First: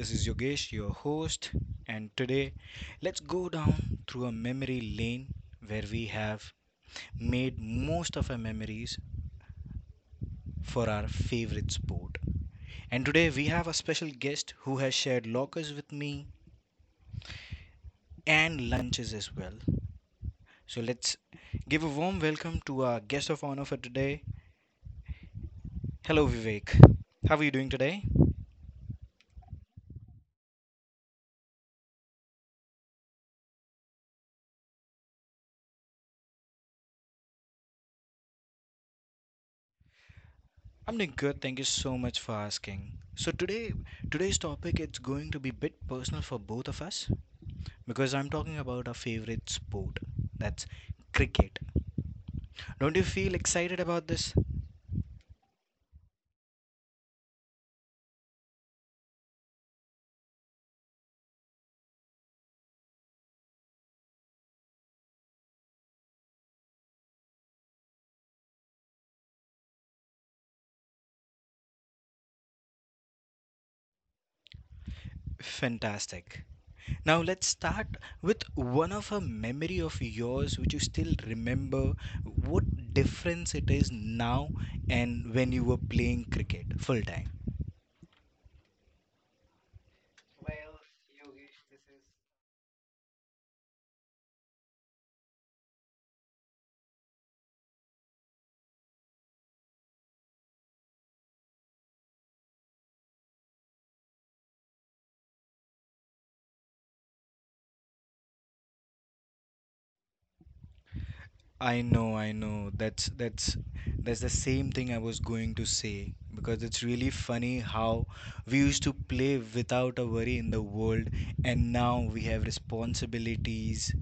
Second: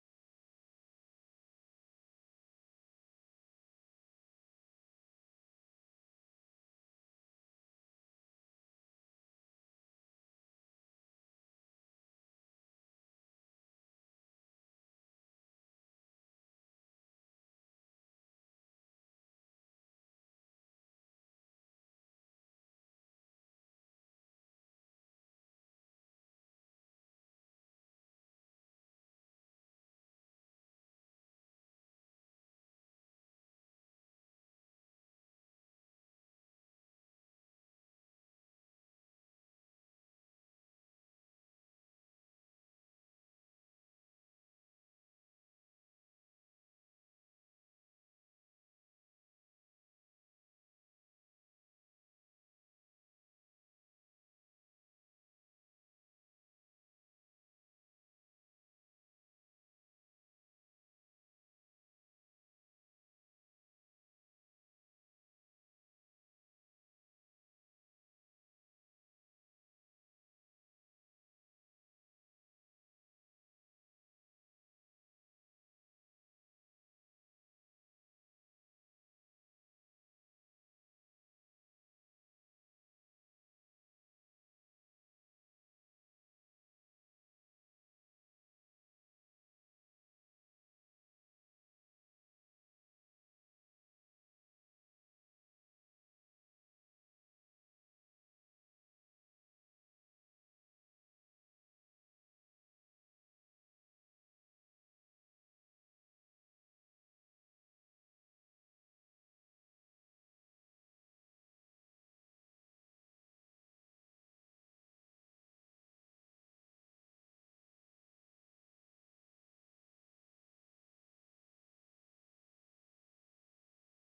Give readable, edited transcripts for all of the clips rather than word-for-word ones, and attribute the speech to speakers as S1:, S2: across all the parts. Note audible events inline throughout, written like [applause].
S1: This is Yogesh, your host, and today let's go down through a memory lane where we have made most of our memories for our favorite sport. And today we have a special guest who has shared lockers with me and lunches as well. So let's give a warm welcome to our guest of honor for today. Hello, Vivek. How are you doing today? I'm doing good. Thank you so much for asking. So today's topic it's going to be a bit personal for both of us because I'm talking about our favorite sport. That's cricket. Don't you feel excited about this? Fantastic. Now let's start with one of a memory of yours which you still remember what difference it is now and when you were playing cricket full time. I know, I know. That's the same thing I was going to say because it's really funny how we used to play without a worry in the world and now we have responsibilities,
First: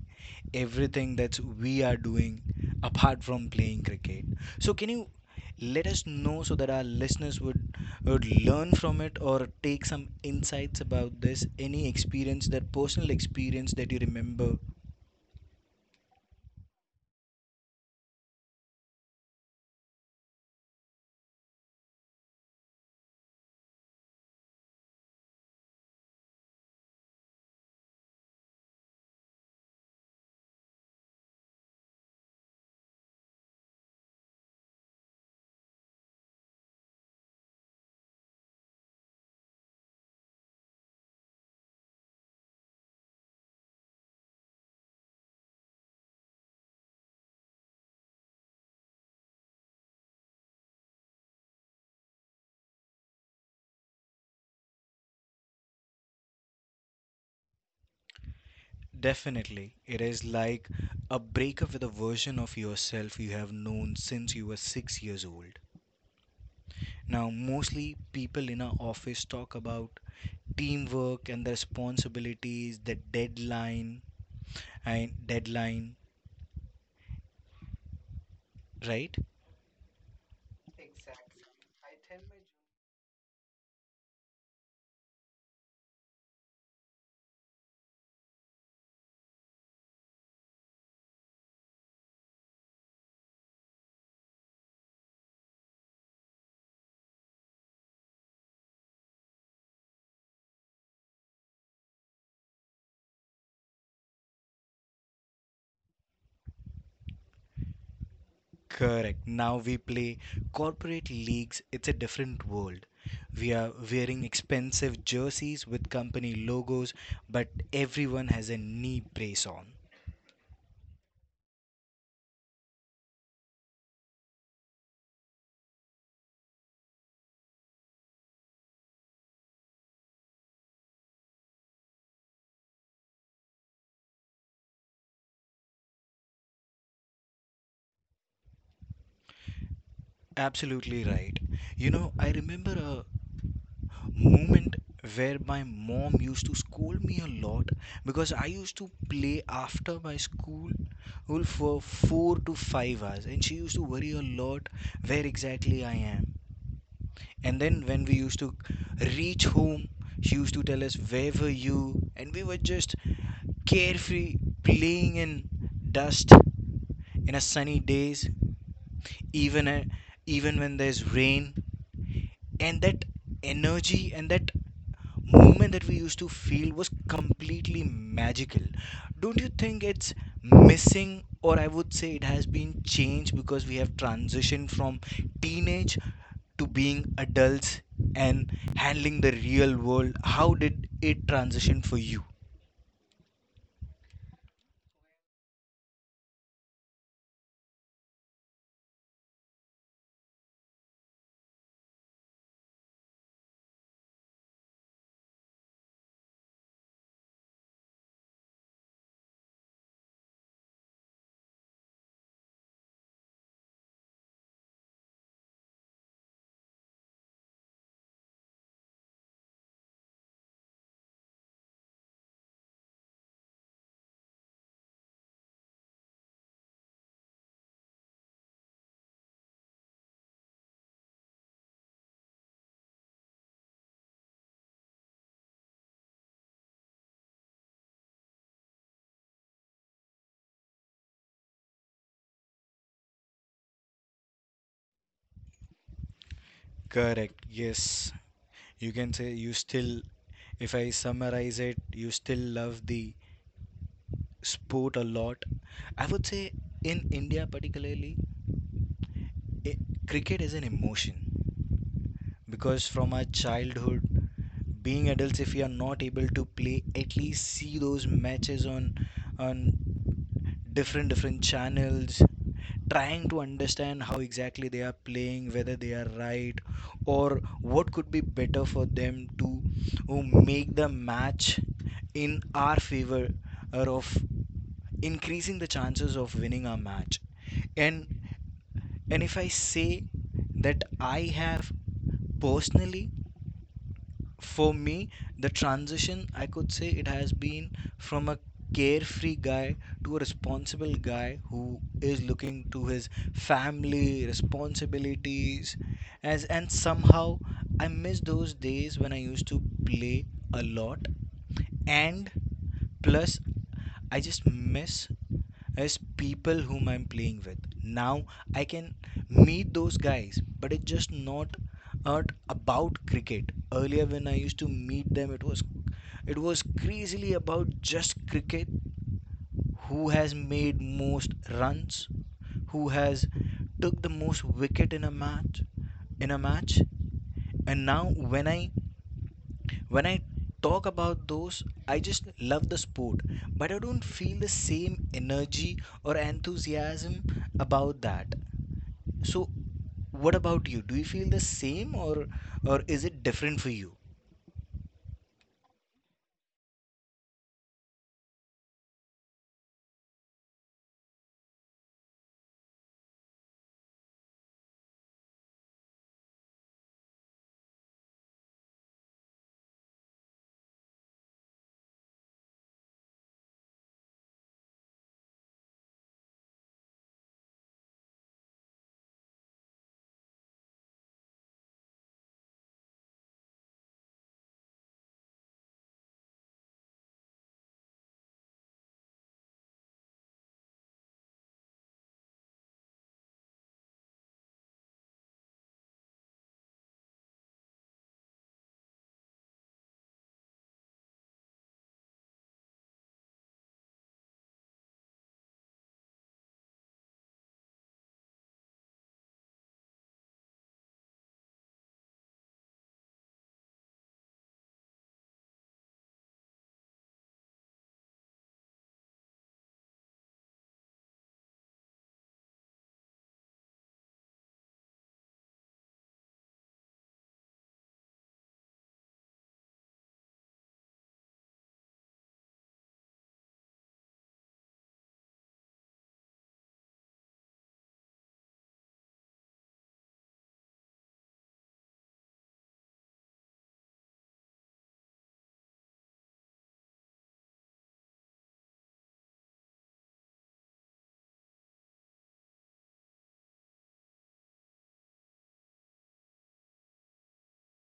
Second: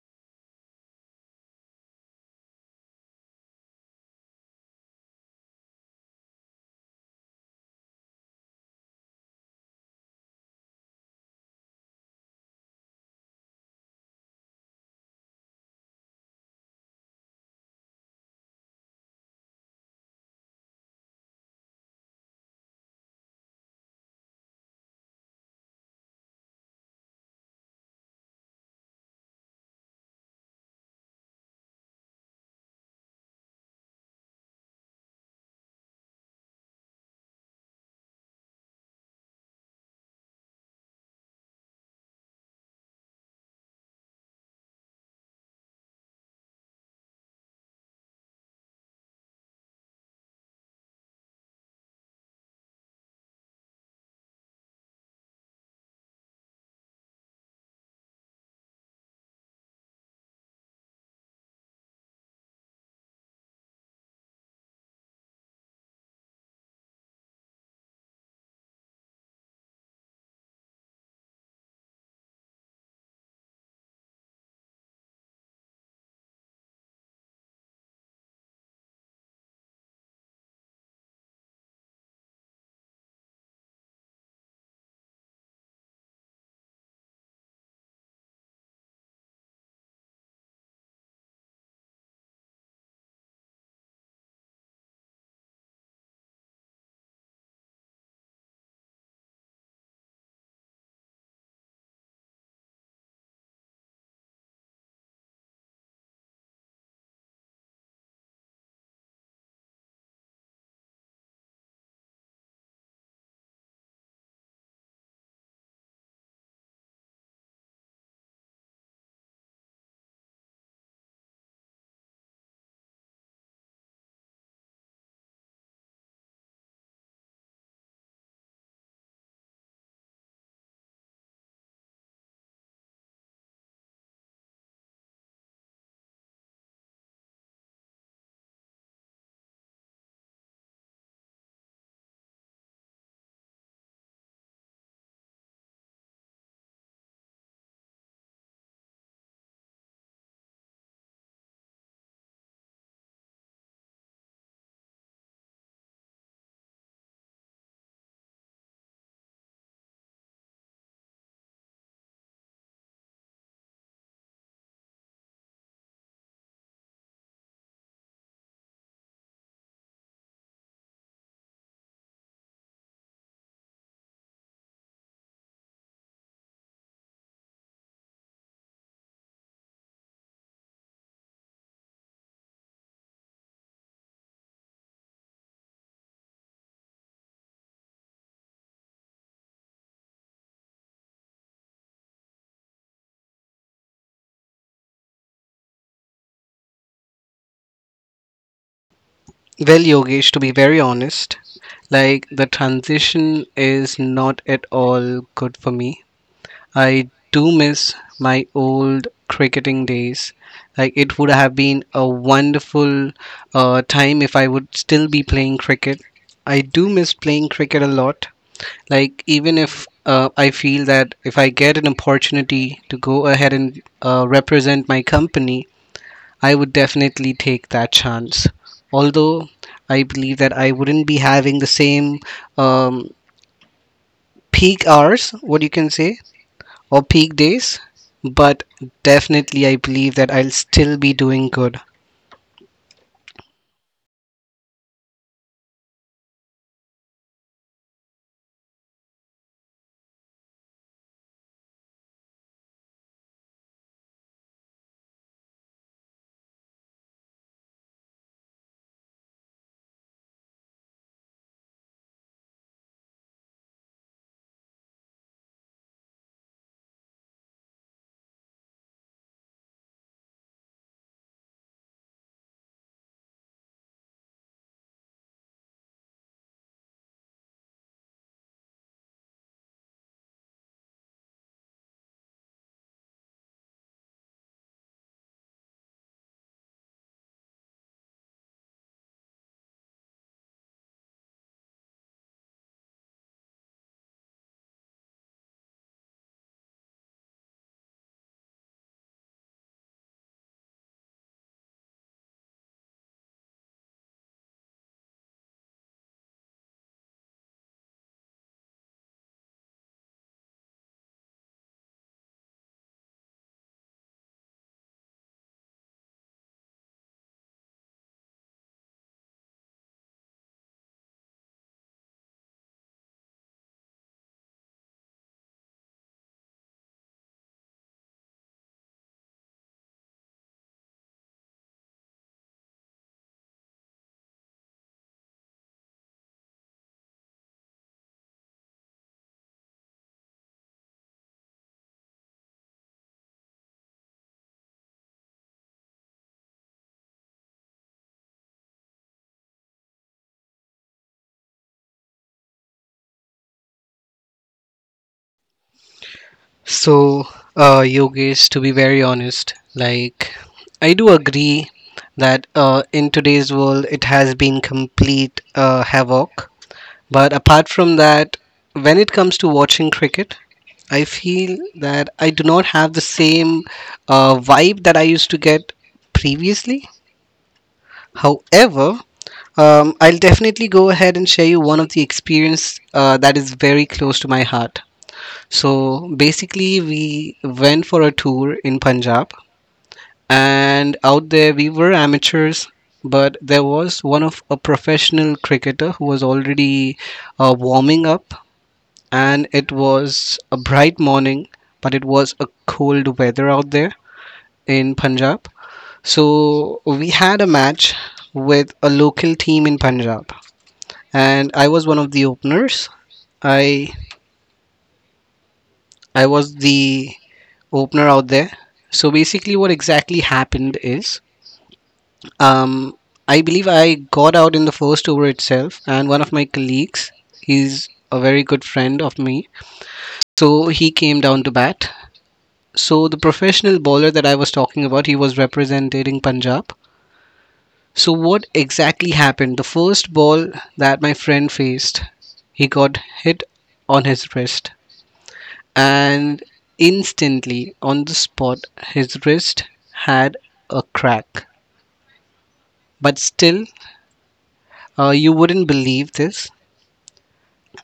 S1: everything that we are doing apart from playing cricket. So can you let us know so that our listeners would learn from it or take some insights about this? Any experience, that personal experience that you remember? Definitely. It is like a breakup with a version of yourself you have known since you were 6 years old. Now, mostly people in our office talk about teamwork and the responsibilities, the deadline, and deadline, right? Correct. Now we play corporate leagues. It's a different world. We are wearing expensive jerseys with company logos, but everyone has a knee brace on. Absolutely right. You know, I remember a moment where my mom used to scold me a lot because I used to play after my school for 4 to 5 hours, and she used to worry a lot where exactly I am. And then when we used to reach home, she used to tell us, where were you? And we were just carefree playing in dust in a sunny days, even a, even when there's rain. And that energy and that movement that we used to feel was completely magical. Don't you think it's missing, or I would say it has been changed because we have transitioned from teenage to being adults and handling the real world? How did it transition for you?
S2: Well, Yogesh, to be very honest, like the transition is not at all good for me. I do miss my old cricketing days. Like it would have been a wonderful time if I would still be playing cricket. I do miss playing cricket a lot. Like even if I feel that if I get an opportunity to go ahead and represent my company, I would definitely take that chance. Although I believe that I wouldn't be having the same um, peak hours, what you can say, or peak days, but definitely I believe that I'll still be doing good.
S1: Correct. Yes, you can say you still, if I summarize it, you still love the sport a lot. I would say in India, particularly, I cricket is an emotion because from our childhood, being adults, if we are not able to play, at least see those matches on different channels trying to understand how exactly they are playing, whether they are right, or what could be better for them to uh, make the match in our favor or of increasing the chances of winning our match. And and if I say that I have personally, for me, the transition, I could say it has been from a carefree guy to a responsible guy who is looking to his family, responsibilities, as and somehow I miss those days when I used to play a lot. And plus I just miss is people whom I'm playing with. Now I can meet those guys, but it's just not about cricket. Earlier, when I used to meet them, it was crazily about just cricket, who has made most runs, who has took the most wicket in a match. And now when I talk about those, I just love the sport, but I don't feel the same energy or enthusiasm about that. So what about you? Do you feel the same, or is it different for you?
S2: So, Yogesh, to be very honest, like I do agree that in today's world it has been complete havoc. But apart from that, when it comes to watching cricket, I feel that I do not have the same vibe that I used to get previously. However, I'll definitely go ahead and share you one of the experience that is very close to my heart. So basically, we went for a tour in Punjab, and out there we were amateurs, but there was one of a professional cricketer who was already warming up, and it was a bright morning, but it was a cold weather out there in Punjab. So we had a match with a local team in Punjab, and I was one of the openers. I I was the opener out there. So basically, what exactly happened is, um, I believe I got out in the first over itself, and one of my colleagues, he's a very good friend of me, so he came down to bat. So the professional bowler that I was talking about, he was representing Punjab. So what exactly happened? The first ball that my friend faced, he got hit on his wrist, and instantly on the spot, his wrist had a crack. But still, you wouldn't believe this.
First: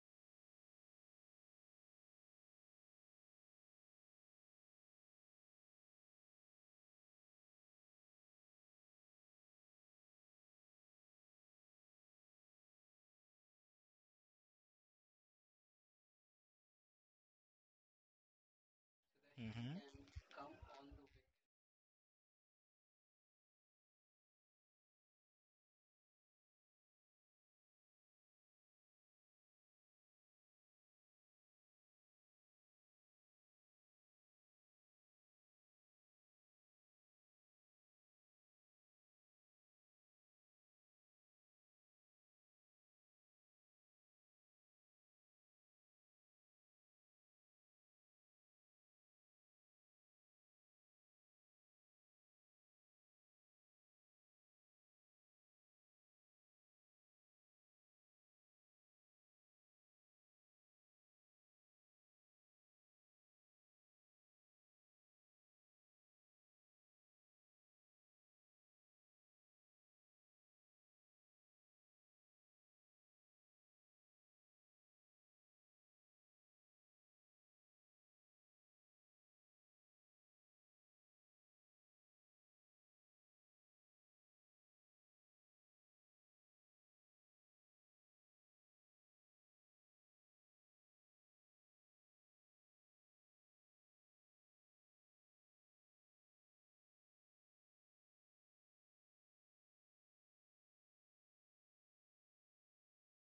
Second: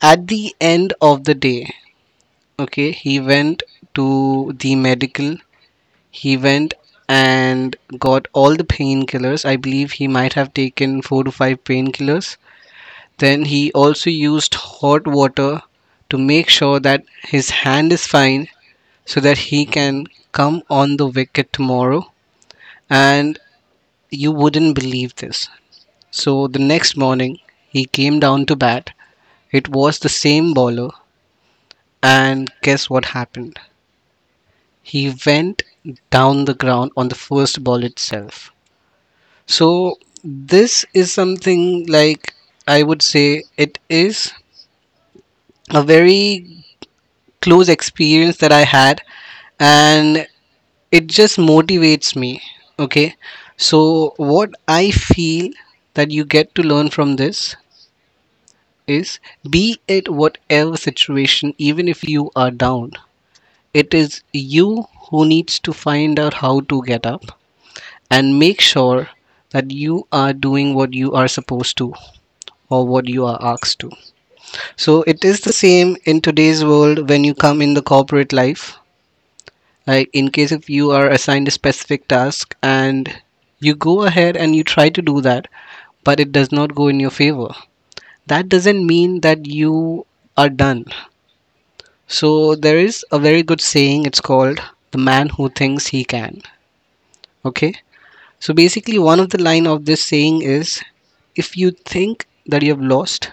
S2: At the end of the day, okay, he went to the medical. He went and got all the painkillers. I believe he might have taken four to five painkillers. Then he also used hot water to make sure that his hand is fine so that he can come on the wicket tomorrow. And you wouldn't believe this. So the next morning, he came down to bat. It was the same bowler. And guess what happened? He went down the ground on the first ball itself. So, this is something like I would say it is a very close experience that I had, and it just motivates me. Okay, so what I feel that you get to learn from this is be it whatever situation, even if you are down, it is you who needs to find out how to get up and make sure that you are doing what you are supposed to or what you are asked to. So it is the same in today's world when you come in the corporate life. Like in case if you are assigned a specific task and you go ahead and you try to do that, but it does not go in your favor. That doesn't mean that you are done. So there is a very good saying. It's called the man who thinks he can. Okay. So basically, one of the line of this saying is, if you think that you have lost,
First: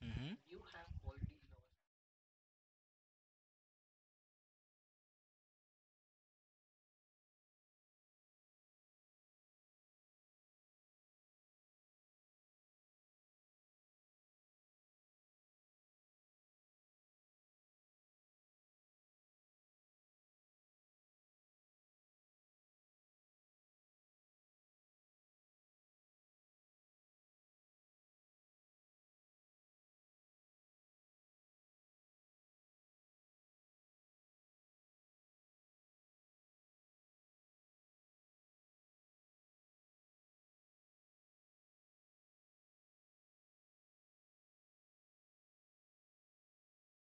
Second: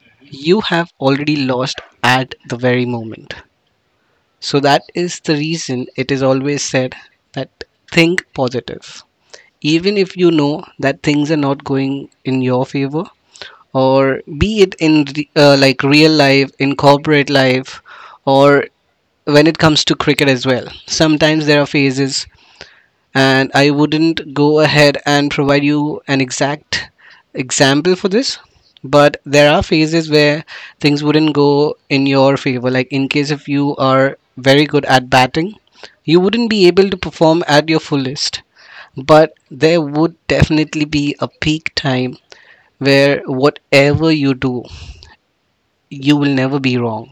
S1: Hmm.
S2: you have already lost at the very moment. So that is the reason it is always said that think positive. Even if you know that things are not going in your favor, or be it in like real life, in corporate life, or when it comes to cricket as well. Sometimes there are phases, and I wouldn't go ahead and provide you an exact example for this, but there are phases where things wouldn't go in your favor. Like, in case if you are very good at batting, you wouldn't be able to perform at your fullest, but there would definitely be a peak time where whatever you do, you will never be wrong.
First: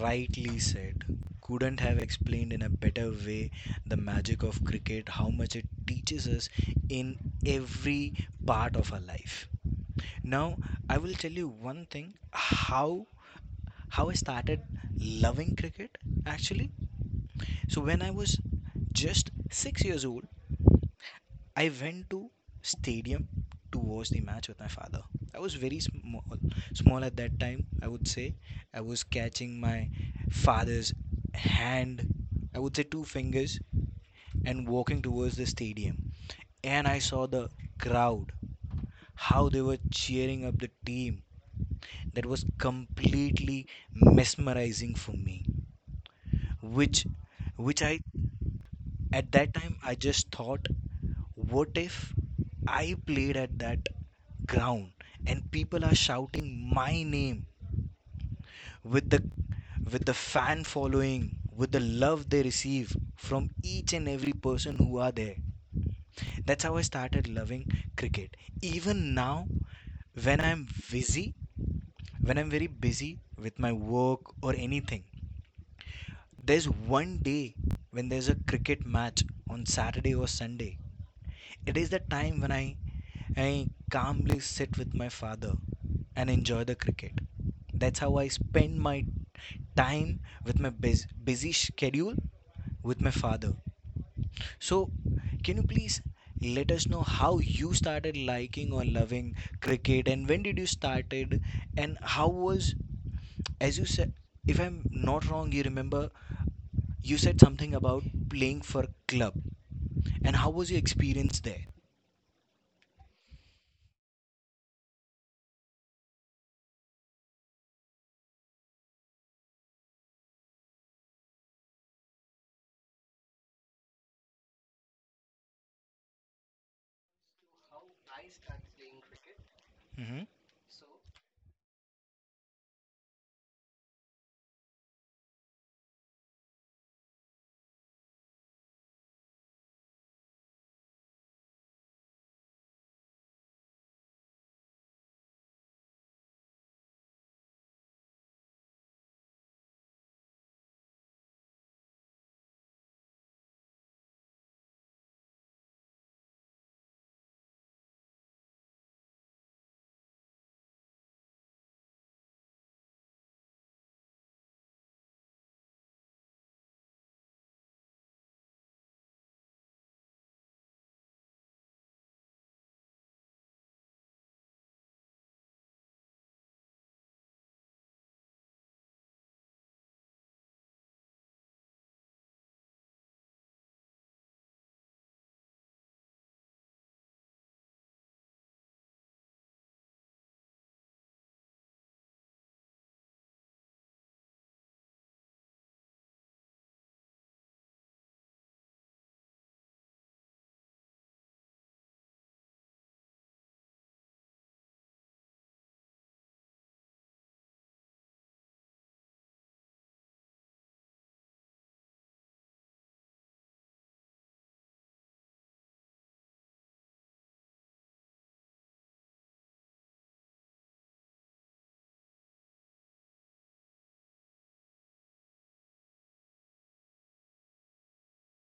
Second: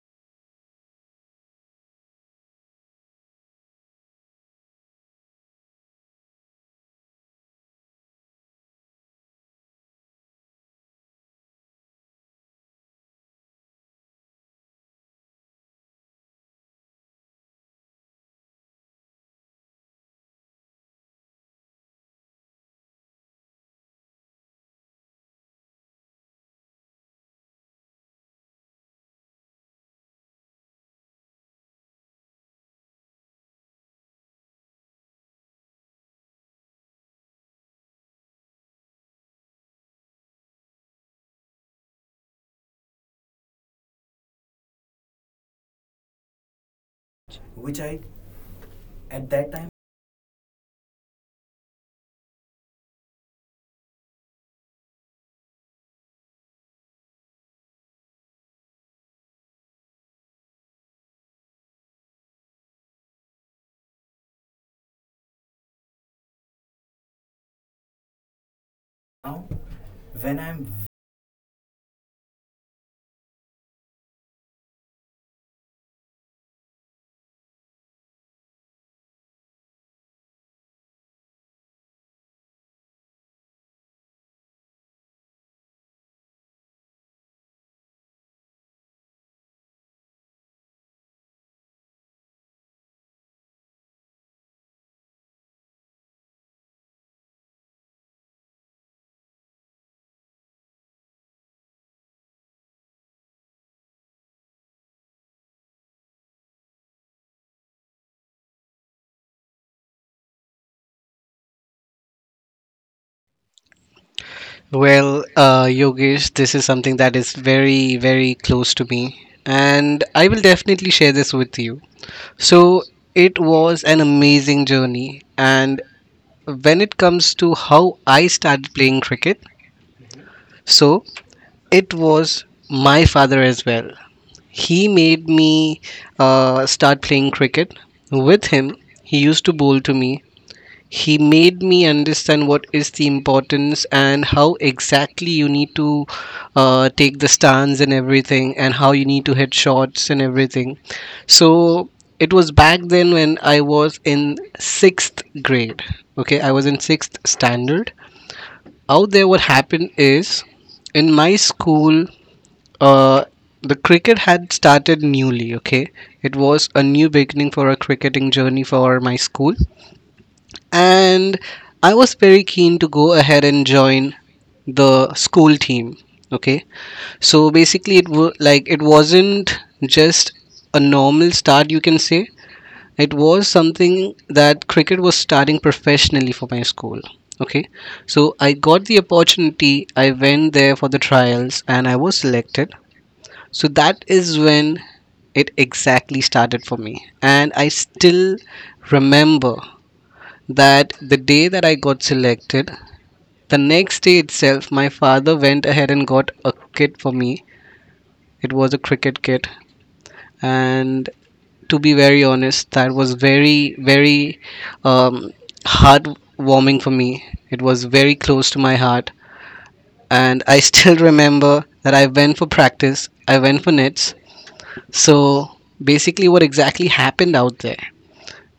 S1: Rightly said. Couldn't have explained in a better way the magic of cricket, how much it teaches us in every part of our life. Now, I will tell you one thing how I started loving cricket actually. So when I was just 6 years old, I went to stadium to watch the match with my father. I was very small, small at that time. I would say I was catching my father's hand. I would say two fingers and walking towards the stadium. And I saw the crowd, how they were cheering up the team. That was completely mesmerizing for me. Which, which I, at that time, I just thought, what if I played at that ground and people are shouting my name with the with the fan following, with the love they receive from each and every person who are there. That's how I started loving cricket. Even now, when I'm busy, when I'm very busy with my work or anything, there's one day when there's a cricket match on Saturday or Sunday. It is the time when I calmly sit with my father and enjoy the cricket. That's how I spend my time with my busy schedule with my father. So, can you please let us know how you started liking or loving cricket and when did you started, and how was, as you said, if I'm not wrong, you remember you said something about playing for club and how was your experience there?
S2: Well, Yogesh, this is something that is very, very close to me, and I will definitely share this with you. So, it was an amazing journey, and when it comes to how I started playing cricket,
S1: Mhm.
S2: so it was my father as well. He made me start playing cricket. With him, he used to bowl to me. He made me understand what is the importance and how exactly you need to take the stance and everything, and how you need to hit shots and everything. So it was back then when I was in sixth grade. Okay, I was in sixth standard. Out there, what happened is in my school, uh, the cricket had started newly. Okay, it was a new beginning for a cricketing journey for my school, and I was very keen to go ahead and join the school team. Okay, so basically, it was like it wasn't just a normal start, you can say. It was something that cricket was starting professionally for my school. Okay, so I got the opportunity, I went there for the trials, and I was selected. So that is when it exactly started for me, and I still remember that the day that I got selected, the next day itself, my father went ahead and got a kit for me. It was a cricket kit, and to be very honest, that was very, very um, heartwarming for me. It was very close to my heart, and I [laughs] still remember that I went for practice. I went for nets. So basically, what exactly happened out there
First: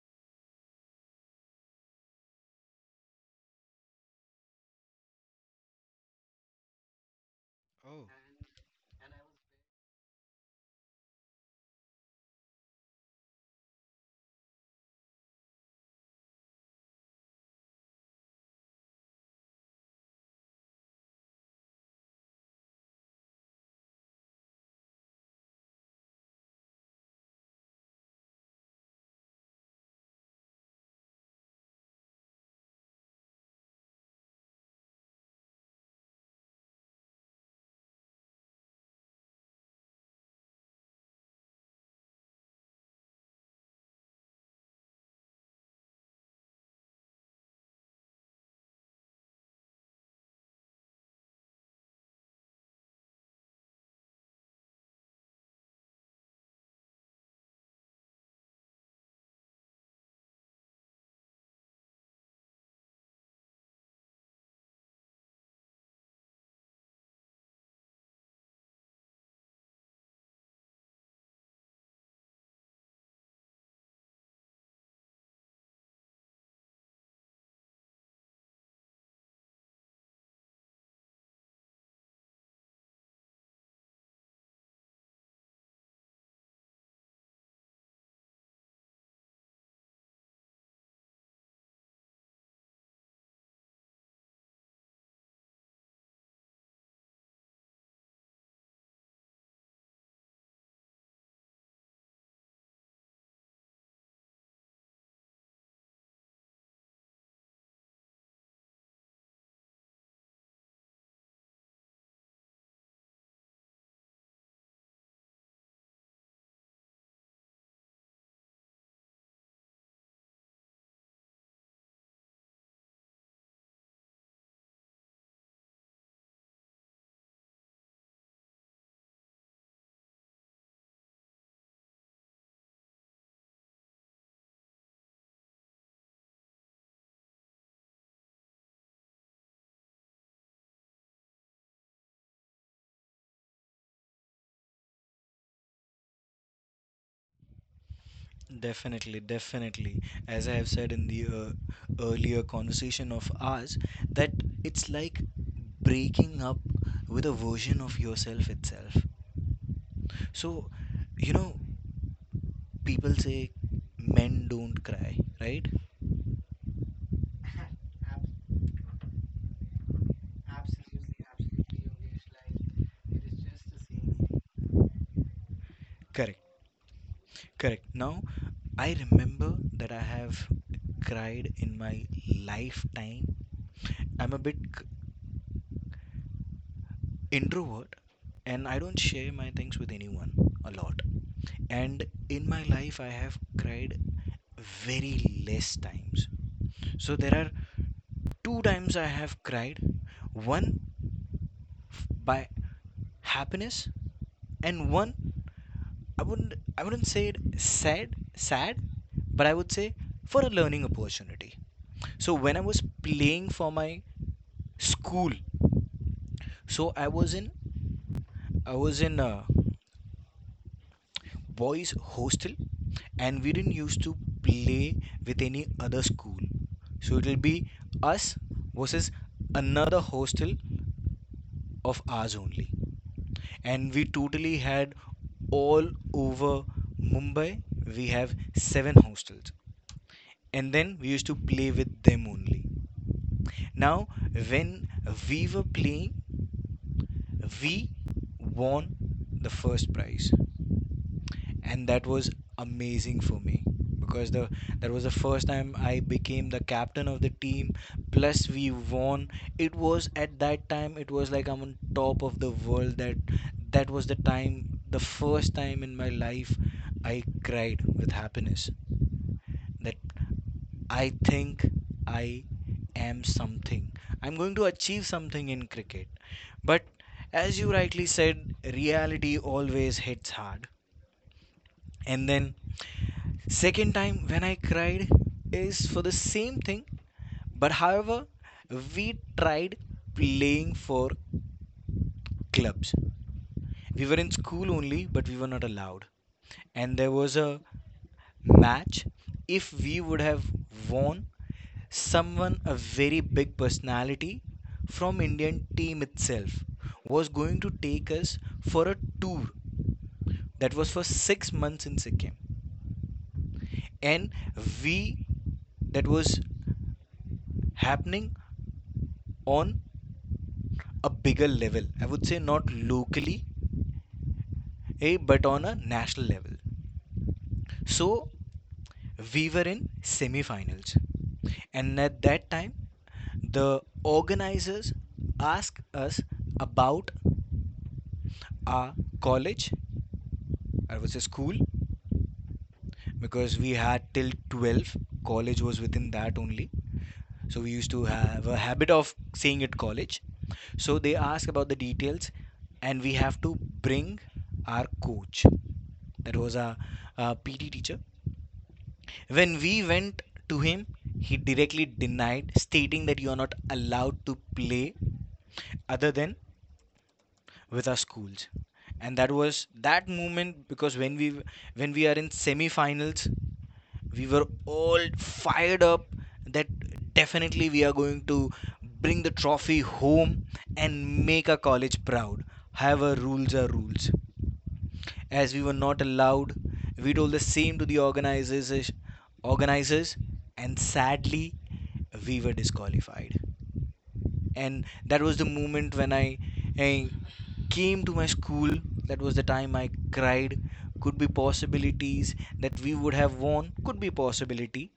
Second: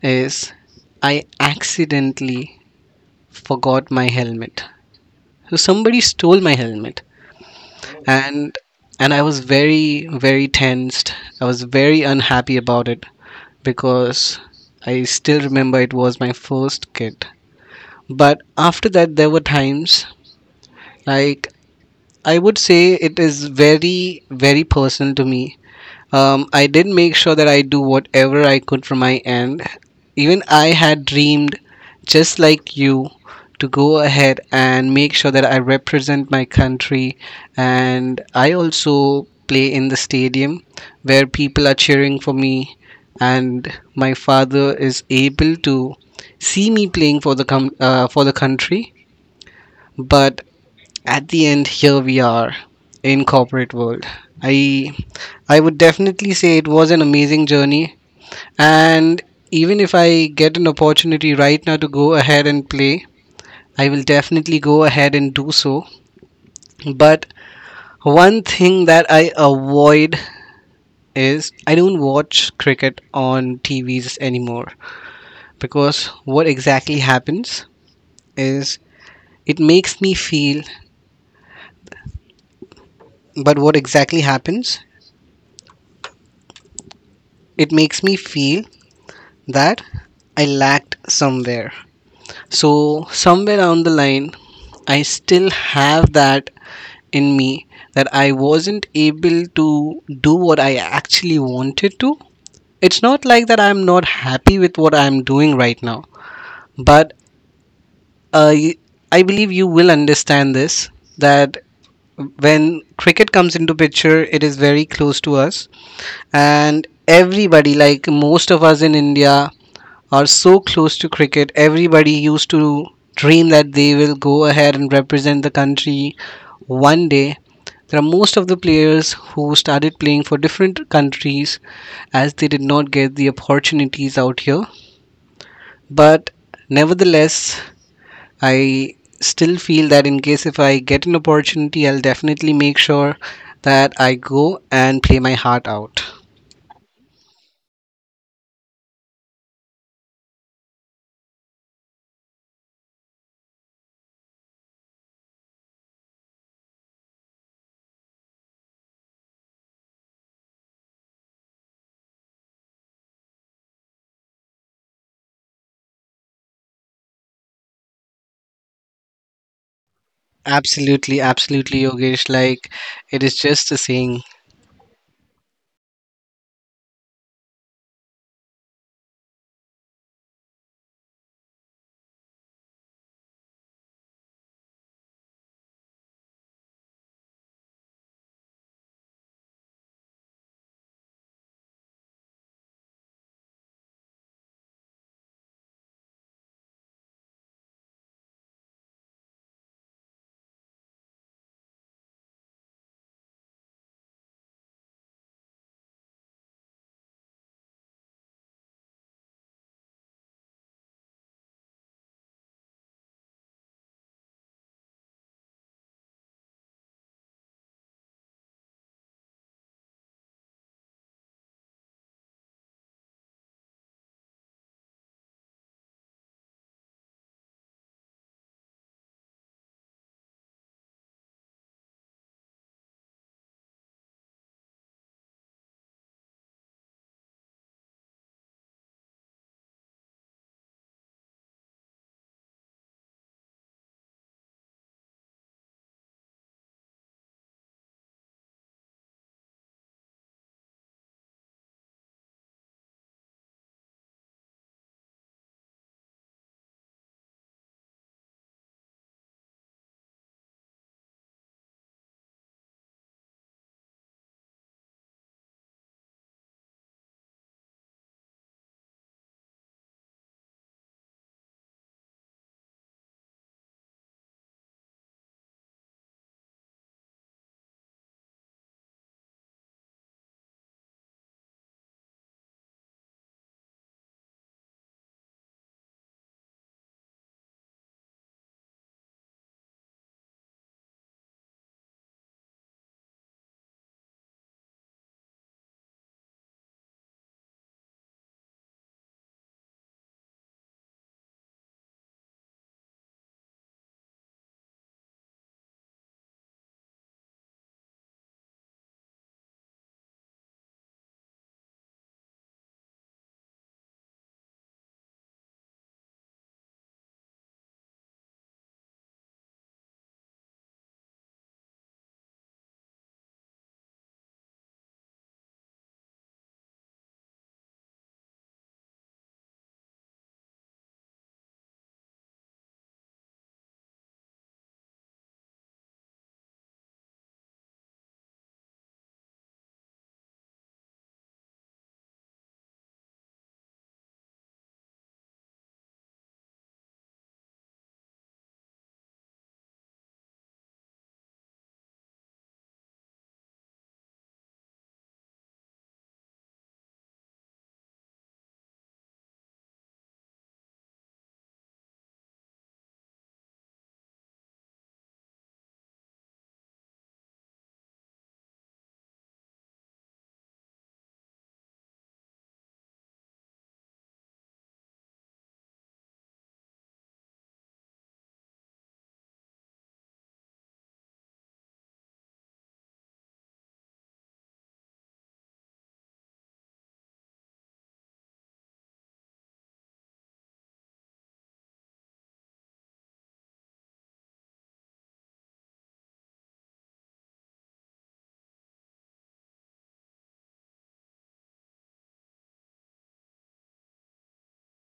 S2: is I accidentally forgot my helmet. So somebody stole my helmet,
S1: Oh.
S2: and I was very very tensed. I was very unhappy about it because I still remember it was my first kit. But after that, there were times like I would say it is very very personal to me. I did make sure that I do whatever I could from my end. Even I had dreamed, just like you, to go ahead and make sure that I represent my country. And I also play in the stadium where people are cheering for me, and my father is able to see me playing for the for the country. But at the end here we are in corporate world. I i would definitely say it was an amazing journey, and even if I get an opportunity right now to go ahead and play, I will definitely go ahead and do so. But one thing that I avoid is I don't watch cricket on tvs anymore, because what exactly happens is it makes me feel but what exactly happens, it makes me feel that I lacked somewhere. So, somewhere down the line, I still have that in me, that I wasn't able to do what I actually wanted to. It's not like that I'm not happy with what I'm doing right now, but uh, y- I believe you will understand this, that when cricket comes into picture, it is very close to us, and everybody, like most of us in India, are so close to cricket. Everybody used to dream that they will go ahead and represent the country one day. There are most of the players who started playing for different countries as they did not get the opportunities out here. But nevertheless, I still feel that in case if I get an opportunity, I'll definitely make sure that I go and play my heart out.
S1: Definitely, definitely. As I have said in the earlier conversation of ours, that it's like breaking up with a version of yourself itself. So, you know, people say men don't cry, right?
S2: Absolutely, absolutely, Yogesh. Like, it is just a saying.
S1: Correct, correct. Now, I remember that I have cried in my lifetime. I'm a bit introvert and I don't share my things with anyone a lot. And in my life, I have cried very less times. So there are two times I have cried. One by happiness, and one, I wouldn't say it sad sad, but I would say for a learning opportunity. So when I was playing for my school, so I was in a boys hostel and we didn't used to play with any other school. So it'll be us versus another hostel of ours only. And we totally had all over Mumbai. We have seven hostels, and then we used to play with them only. Now, when we were playing, we won the first prize. And that was amazing for me because the that was the first time I became the captain of the team plus we won. It was at that time it was like I'm on top of the world. That was the time, the first time in my life I cried with happiness, that I think I am something, I'm going to achieve something in cricket. But as you rightly said, reality always hits hard. And then second time when I cried is for the same thing, but however, we tried playing for clubs. We were in school only, but we were not allowed. And there was a match. If we would have won, someone, a very big personality from Indian team itself, was going to take us for a tour that was for 6 months in Sikkim. And we, that was happening on a bigger level. I would say not locally, but on a national level. So we were in semi-finals, and at that time, the organizers asked us about our college. I would say school, because we had till 12. College was within that only. So we used to have a habit of saying at college. So they ask about the details, and we have to bring our coach. That was our PT teacher. When we went to him, he directly denied, stating that you are not allowed to play other than with our schools. And that was that moment, because when we are in semi-finals we were all fired up that definitely we are going to bring the trophy home and make our college proud. However, rules are rules. As we were not allowed, we told the same to the organizers, and sadly, we were disqualified. And that was the moment when I came to my school. That was the time I cried. Could be possibilities that we would have won. Could be possibility.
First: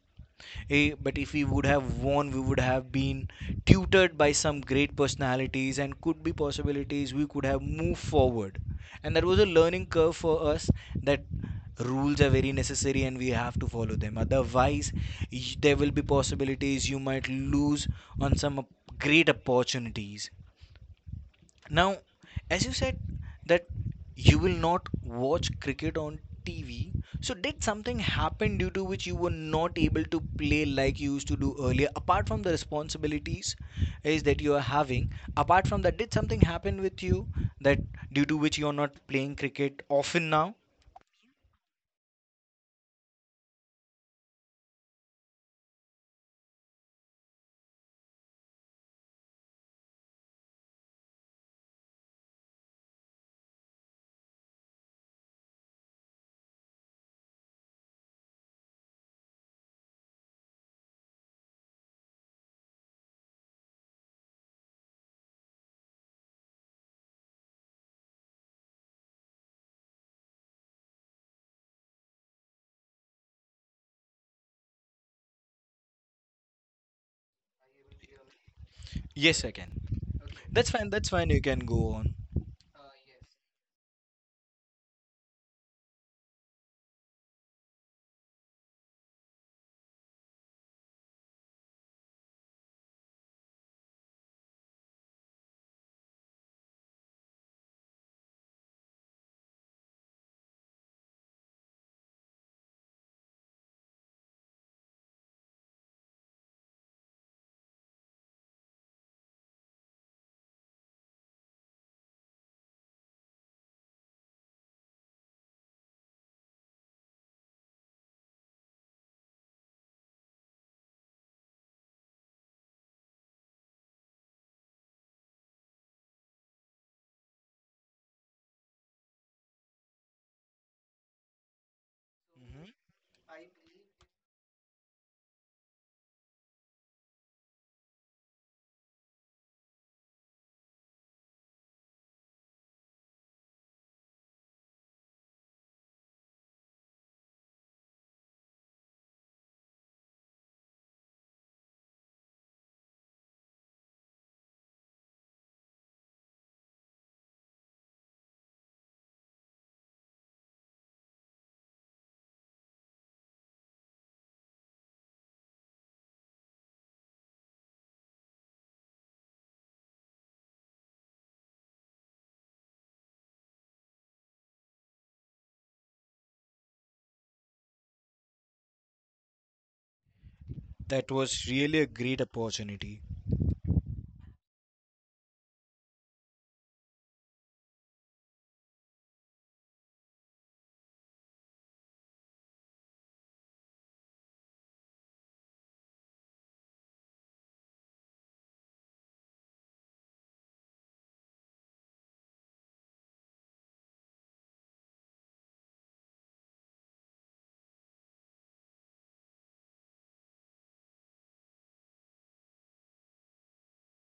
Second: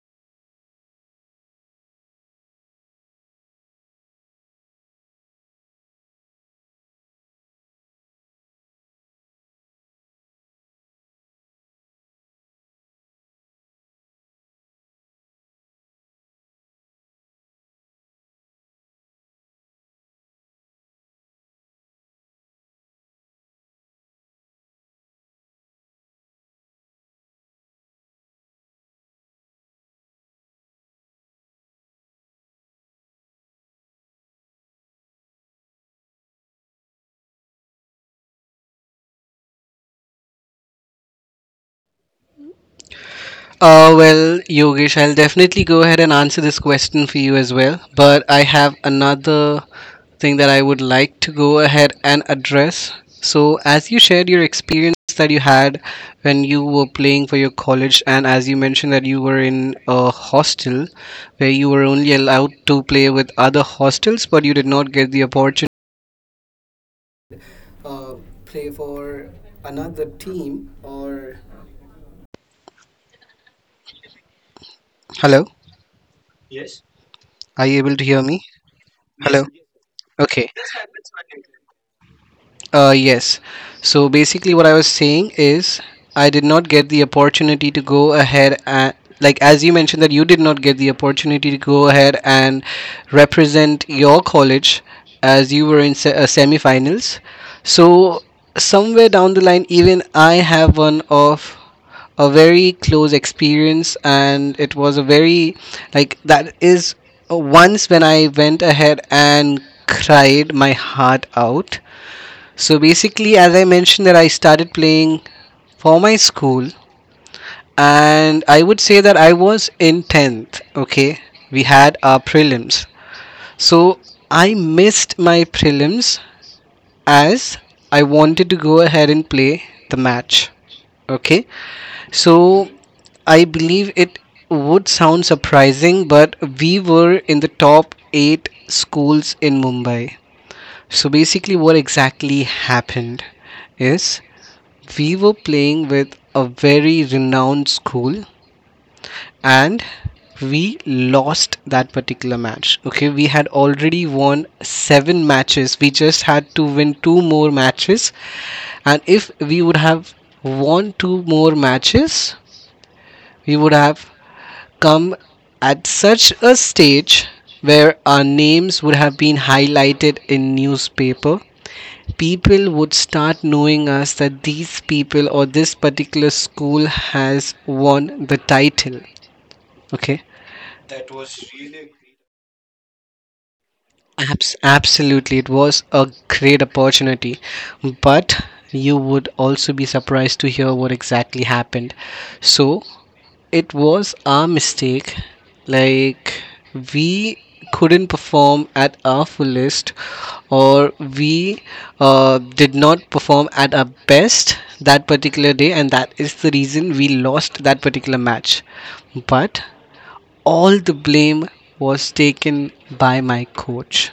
S1: But if we would have won, we would have been tutored by some great personalities and could be possibilities we could have moved forward. And that was a learning curve for us that rules are very necessary and we have to follow them. Otherwise, there will be possibilities you might lose on some great opportunities. Now, as you said that you will not watch cricket on TV, so did something happen due to which you were not able to play like you used to do earlier? Apart from the responsibilities is that you are having, apart from that, did something happen with you that due to which you are not playing cricket often now?
S2: Well, Yogesh, I'll definitely go ahead and answer this question for you as well. But I have another thing that I would like to go ahead and address. So, as you shared your experience that you had when you were playing for your college, and as you mentioned that you were in a hostel where you were only allowed to play with other hostels, but you did not get the opportunity uh, play for another team. Or hello, are you able to hear me?
S1: Yes, I
S2: Hello?
S1: can.
S2: Okay.
S1: That's fine, you can go on.
S2: Yes. So basically, what I was saying is, I did not get the opportunity to go ahead and, like, as you mentioned, that you did not get the opportunity to go ahead and represent your college as you were in semifinals. So, somewhere down the line, even I have one of a very close experience, and it was a very like that is, once when I went ahead and cried my heart out. So basically, as I mentioned, that I started playing for my school, and I would say that I was in 10th. Okay, we had our prelims. So I missed my prelims as I wanted to go ahead and play the match. Okay,
S1: Mhm.
S2: so I believe it would sound surprising, but we were in the top eight schools in Mumbai. So basically, what exactly happened is we were playing with a very renowned school and we lost that particular match. Okay, we had already won seven matches. We just had to win two more matches. And if we would have won two more matches, we would have come at such a stage where our names would have been highlighted in newspaper, people would start knowing us that these people or this particular school has won the title. Okay.
S1: That was really a great opportunity.
S2: Absolutely, it was a great opportunity, but you would also be surprised to hear what exactly happened. So, it was our mistake. Like, we couldn't perform at our fullest, or we did not perform at our best that particular day, and that is the reason we lost that particular match. But all the blame was taken by my coach,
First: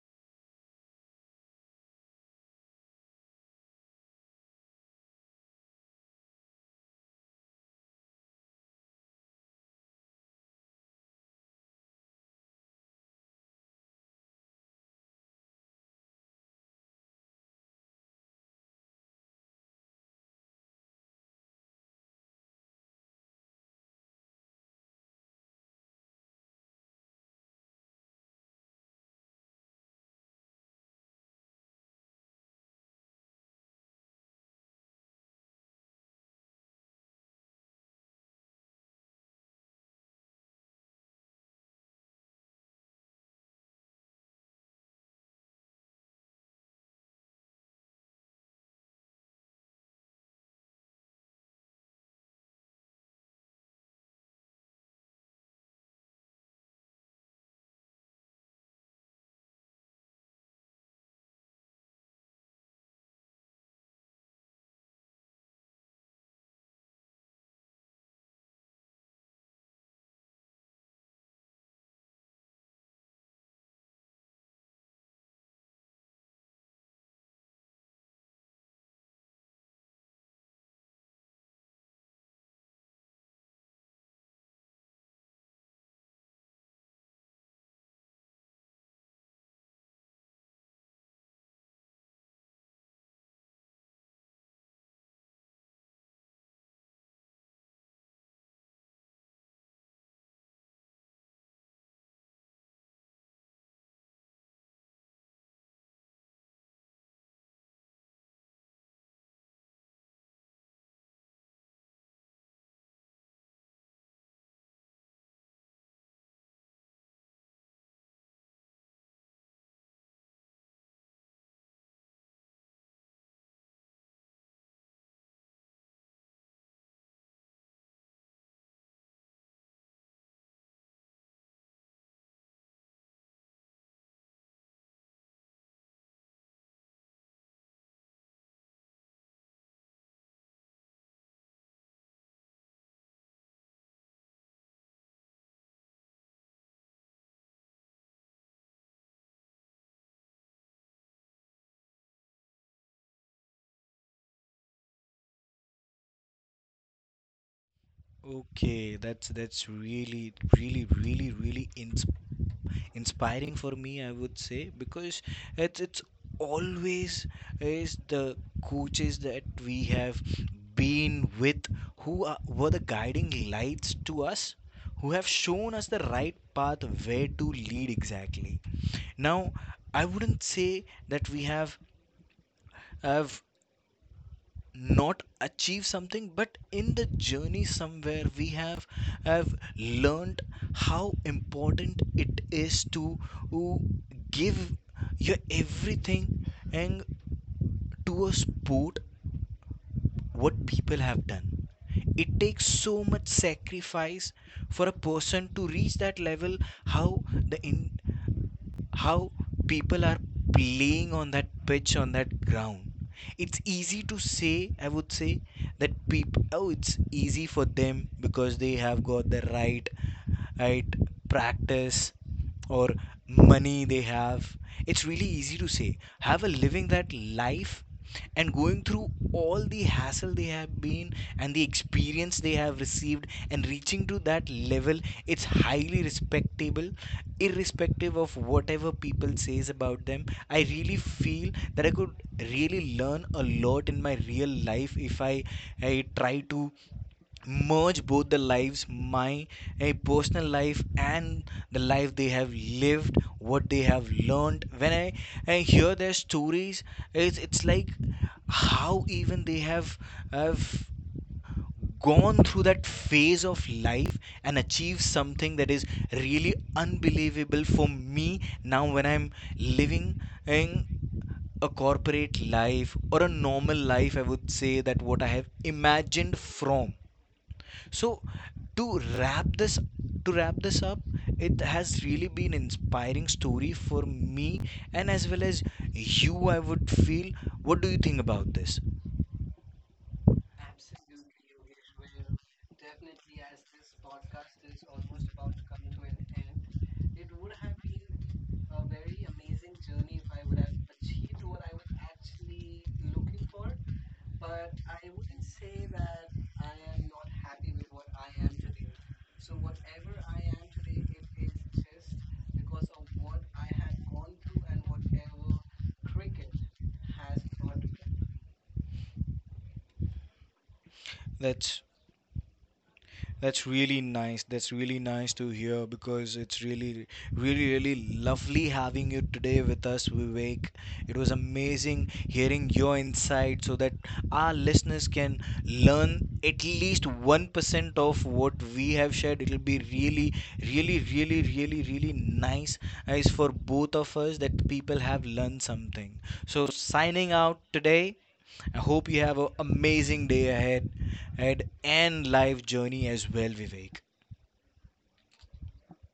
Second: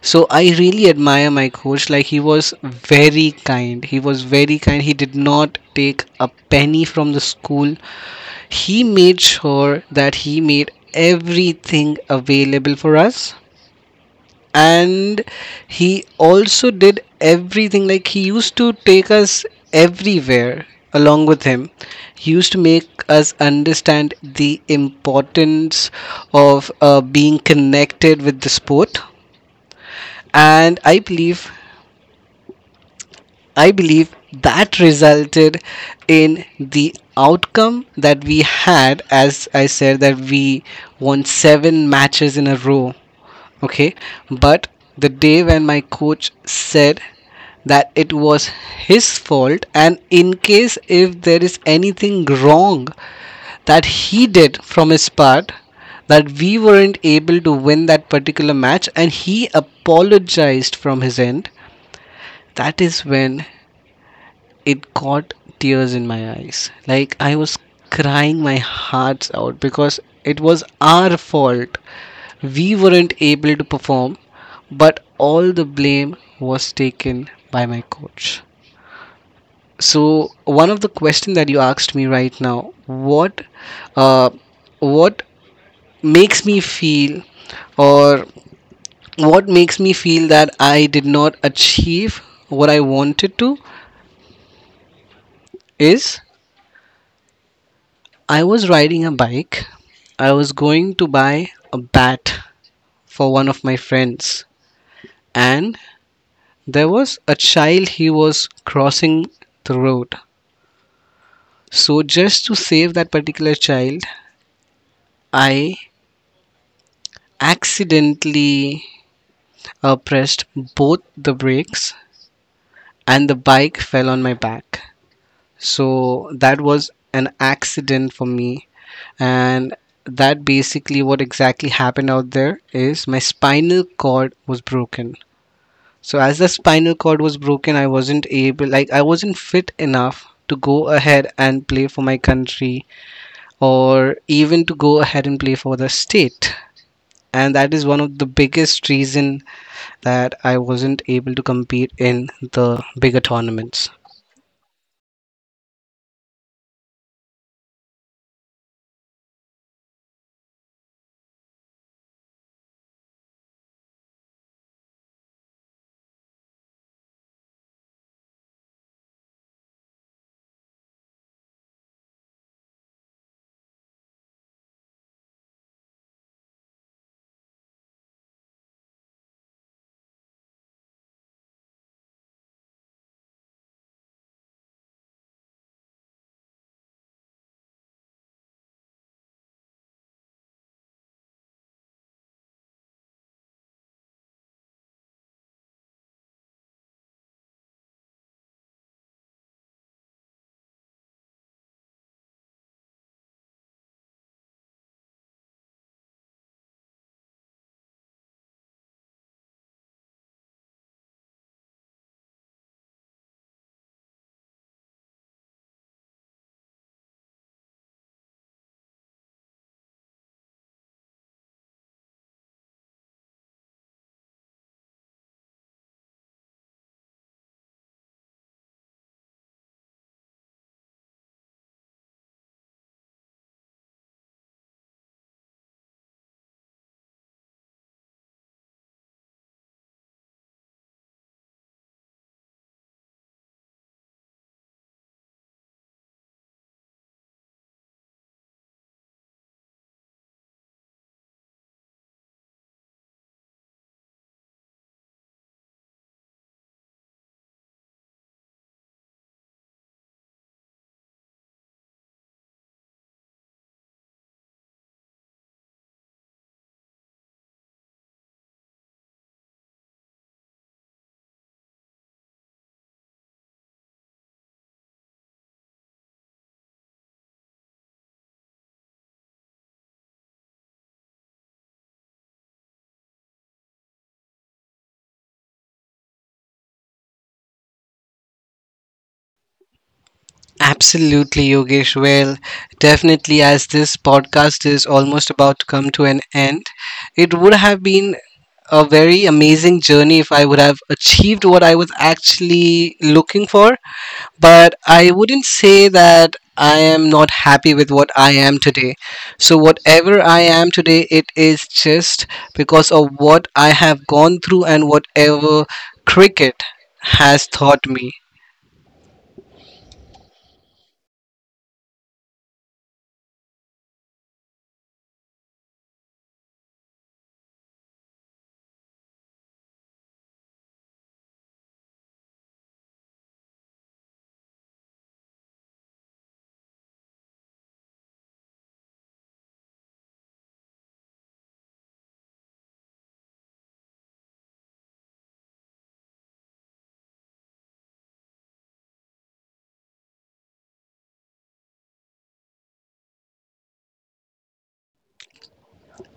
S2: so I really admire my coach. Like, he was very kind. He was very kind. He did not take a penny from the school. He made sure that he made everything available for us. And he also did everything. Like, he used to take us everywhere along with him. He used to make us understand the importance of being connected with the sport, and I believe that resulted in the outcome that we had, as I said, that we won seven matches in a row. Okay, but the day when my coach said that it was his fault, and in case if there is anything wrong that he did from his part, that we weren't able to win that particular match, and he apologized from his end, that is when it caught tears in my eyes. Like, I was crying my hearts out because it was our fault. We weren't able to perform, but all the blame was taken by my coach. So one of the question that you asked me right now, uh, what makes me feel, or what makes me feel that I did not achieve what I wanted to, is I was riding a bike. I was going to buy a bat for one of my friends, and there was a child, he was crossing the road. So, just to save that particular child, I accidentally pressed both the brakes and the bike fell on my back. So that was an accident for me. And that, basically what exactly happened out there is my spinal cord was broken. So as the spinal cord was broken, I wasn't able, like, I wasn't fit enough to go ahead and play for my country or even to go ahead and play for the state. And that is one of the biggest reason that I wasn't able to compete in the bigger tournaments.
S1: Okay, that's really, really, really, really inspiring for me, I would say, because it's always is the coaches that we have been with who are, were the guiding lights to us, who have shown us the right path where to lead exactly. Now, I wouldn't say that we have not achieve something but in the journey somewhere we have learned how important it is to uh, give your everything and to a sport what people have done. It takes so much sacrifice for a person to reach that level, how the in how people are playing on that pitch on that ground. It's easy to say, I would say, that people, oh it's easy for them because they have got the right practice or money they have. It's really easy to say have a living that life and going through all the hassle they have been and the experience they have received and reaching to that level. It's highly respectable irrespective of whatever people says about them. I really feel that I could really learn a lot in my real life if I try to merge both the lives, my personal life and the life they have lived what they have learned. When I hear their stories, it's like how even they have gone through that phase of life and achieved something that is really unbelievable for me now when I'm living in a corporate life or a normal life, I would say that what I have imagined from. So to wrap this to wrap this up, it has really been inspiring story for me and as well as you I would feel. What do you think about this?
S2: Absolutely, Yogesh. Well, definitely, as this podcast is almost about to come to an end, it would have been a very amazing journey if I would have achieved what I was actually looking for. But I wouldn't say that I am not happy with what I am today. So, whatever I am today, it is just because of what I have gone through and whatever cricket has taught me.
S1: That's That's really nice. That's really nice to hear because it's really, really, really lovely having you today with us, Vivek. It was amazing hearing your insight so that our listeners can learn at least 1% of what we have shared. It'll be really, really, really, really, really nice as for both of us that people have learned something. So, signing out today. I hope you have an amazing day ahead and life journey as well, Vivek.